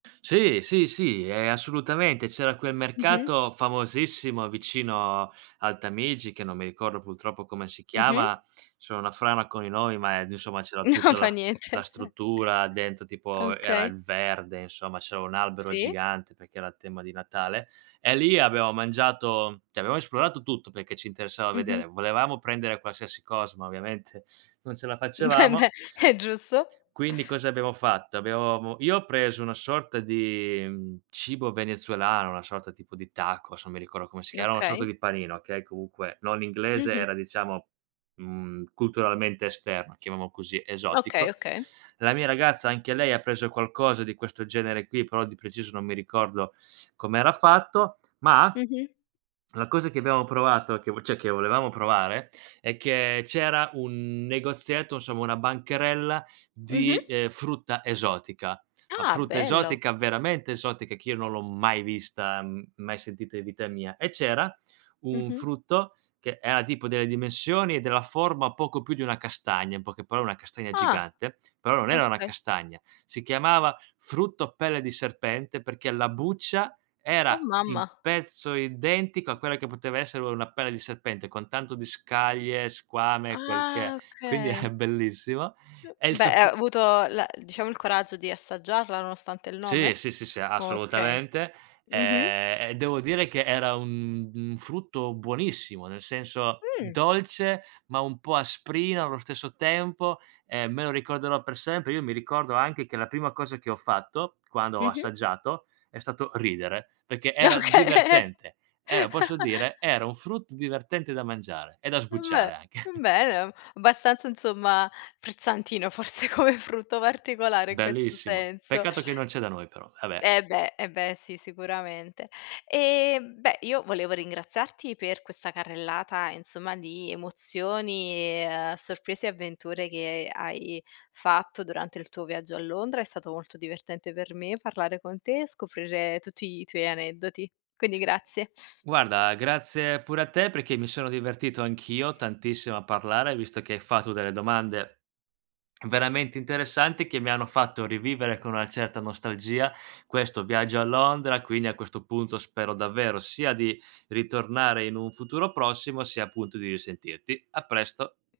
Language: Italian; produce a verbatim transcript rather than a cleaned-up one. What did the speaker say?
Sì, sì, sì, ehm, assolutamente. C'era quel Mh-mh. mercato famosissimo vicino al Tamigi, che non mi ricordo pultroppo come si Mh-mh. chiama; sono una frana con i nomi, ma ed insomma c'era Non tutta fa la la niente. struttura dentro, tipo era Okay. il verde, insomma, c'era un albero Sì. gigante perché era tema di Natale, e lì abbiamo mangiato cioè abbiamo esplorato tutto perché ci interessava Mh-mh. vedere. Volevamo prendere qualsiasi cosa, ma ovviamente non ce la Eh facevamo. beh, è giusto. Quindi cosa abbiamo fatto? Abbia avevamo io ho preso una sorta di cibo venezuelano, una sorta tipo di tacos, non mi ricordo come si chiama, una sorta Okay. di panino, okay, comunque non è inglese, Mh-mh. era diciamo, mhmm, culturalmente esterno, chiamiamolo così, Okay, esotico. okay. La mia ragazza anche lei ha preso qualcosa di questo genere qui, però di preciso non mi ricordo com'era fatto, ma Mh-mh. la cosa che abbiamo provato, che cioè che volevamo provare, è che c'era un negozietto, insomma una bancarella Mh-mh. di, ehm, frutta esotica. La Ah, frutta bello! esotica veramente esotica, che io non l'ho mai vista, m mai sentita in vita mia. E c'era un Mh-mh. frutto che era tipo delle dimensioni e della forma poco più di una castagna, in poche parole una castagna Ah. gigante, però non era una Okay. castagna. Si chiamava: "Frutto pelle di serpente" perché la buccia Oh era di mamma! pezzo identico a quella che poteva essere una pelle di serpente, con tanto di scaglie, squame, quel che è. Ah, Quindi era okay. bellissimo. Uhm, E il beh, sap ha avuto l diciamo il coraggio di assaggiarla nonostante il Sì, nome? sì, sì, sì, Okay. assolutamente. Mh-mh. Ehm, e devo dire che era un un frutto buonissimo, nel senso Mh. dolce, ma un po' asprino allo stesso tempo. Ehm, me lo ricorderò per sempre. Io mi ricordo anche che la prima cosa che ho fatto quando ho Mh-mh. assaggiato è stato ridere, perché era Okay. divertente. Eh, lo posso dire? Era un frutto divertente da mangiare e da embeh, sbucciare anche. embeh, abbastanza, insomma, frizzantino forse come frutto, particolare in questo Bellissimo. senso. Peccato che non c'è da noi però, vabbè. Eh beh, eh beh sì, sicuramente. E beh, io volevo ringraziarti per questa carrellata, insomma, di emozioni e, uhm, sorprese e avventure che hai fatto durante il tuo viaggio a Londra. È stato molto divertente per me parlare con te e scoprire tutti i tuoi aneddoti. Quindi grazie. Guarda, grazie pure a te perché mi sono divertito anch'io tantissimo a parlare, visto che hai fatto delle domande veramente interessanti che mi hanno fatto rivivere con una certa nostalgia questo viaggio a Londra. Quindi a questo punto spero davvero sia di ritornare in un futuro prossimo, sia appunto di risentirti. A presto.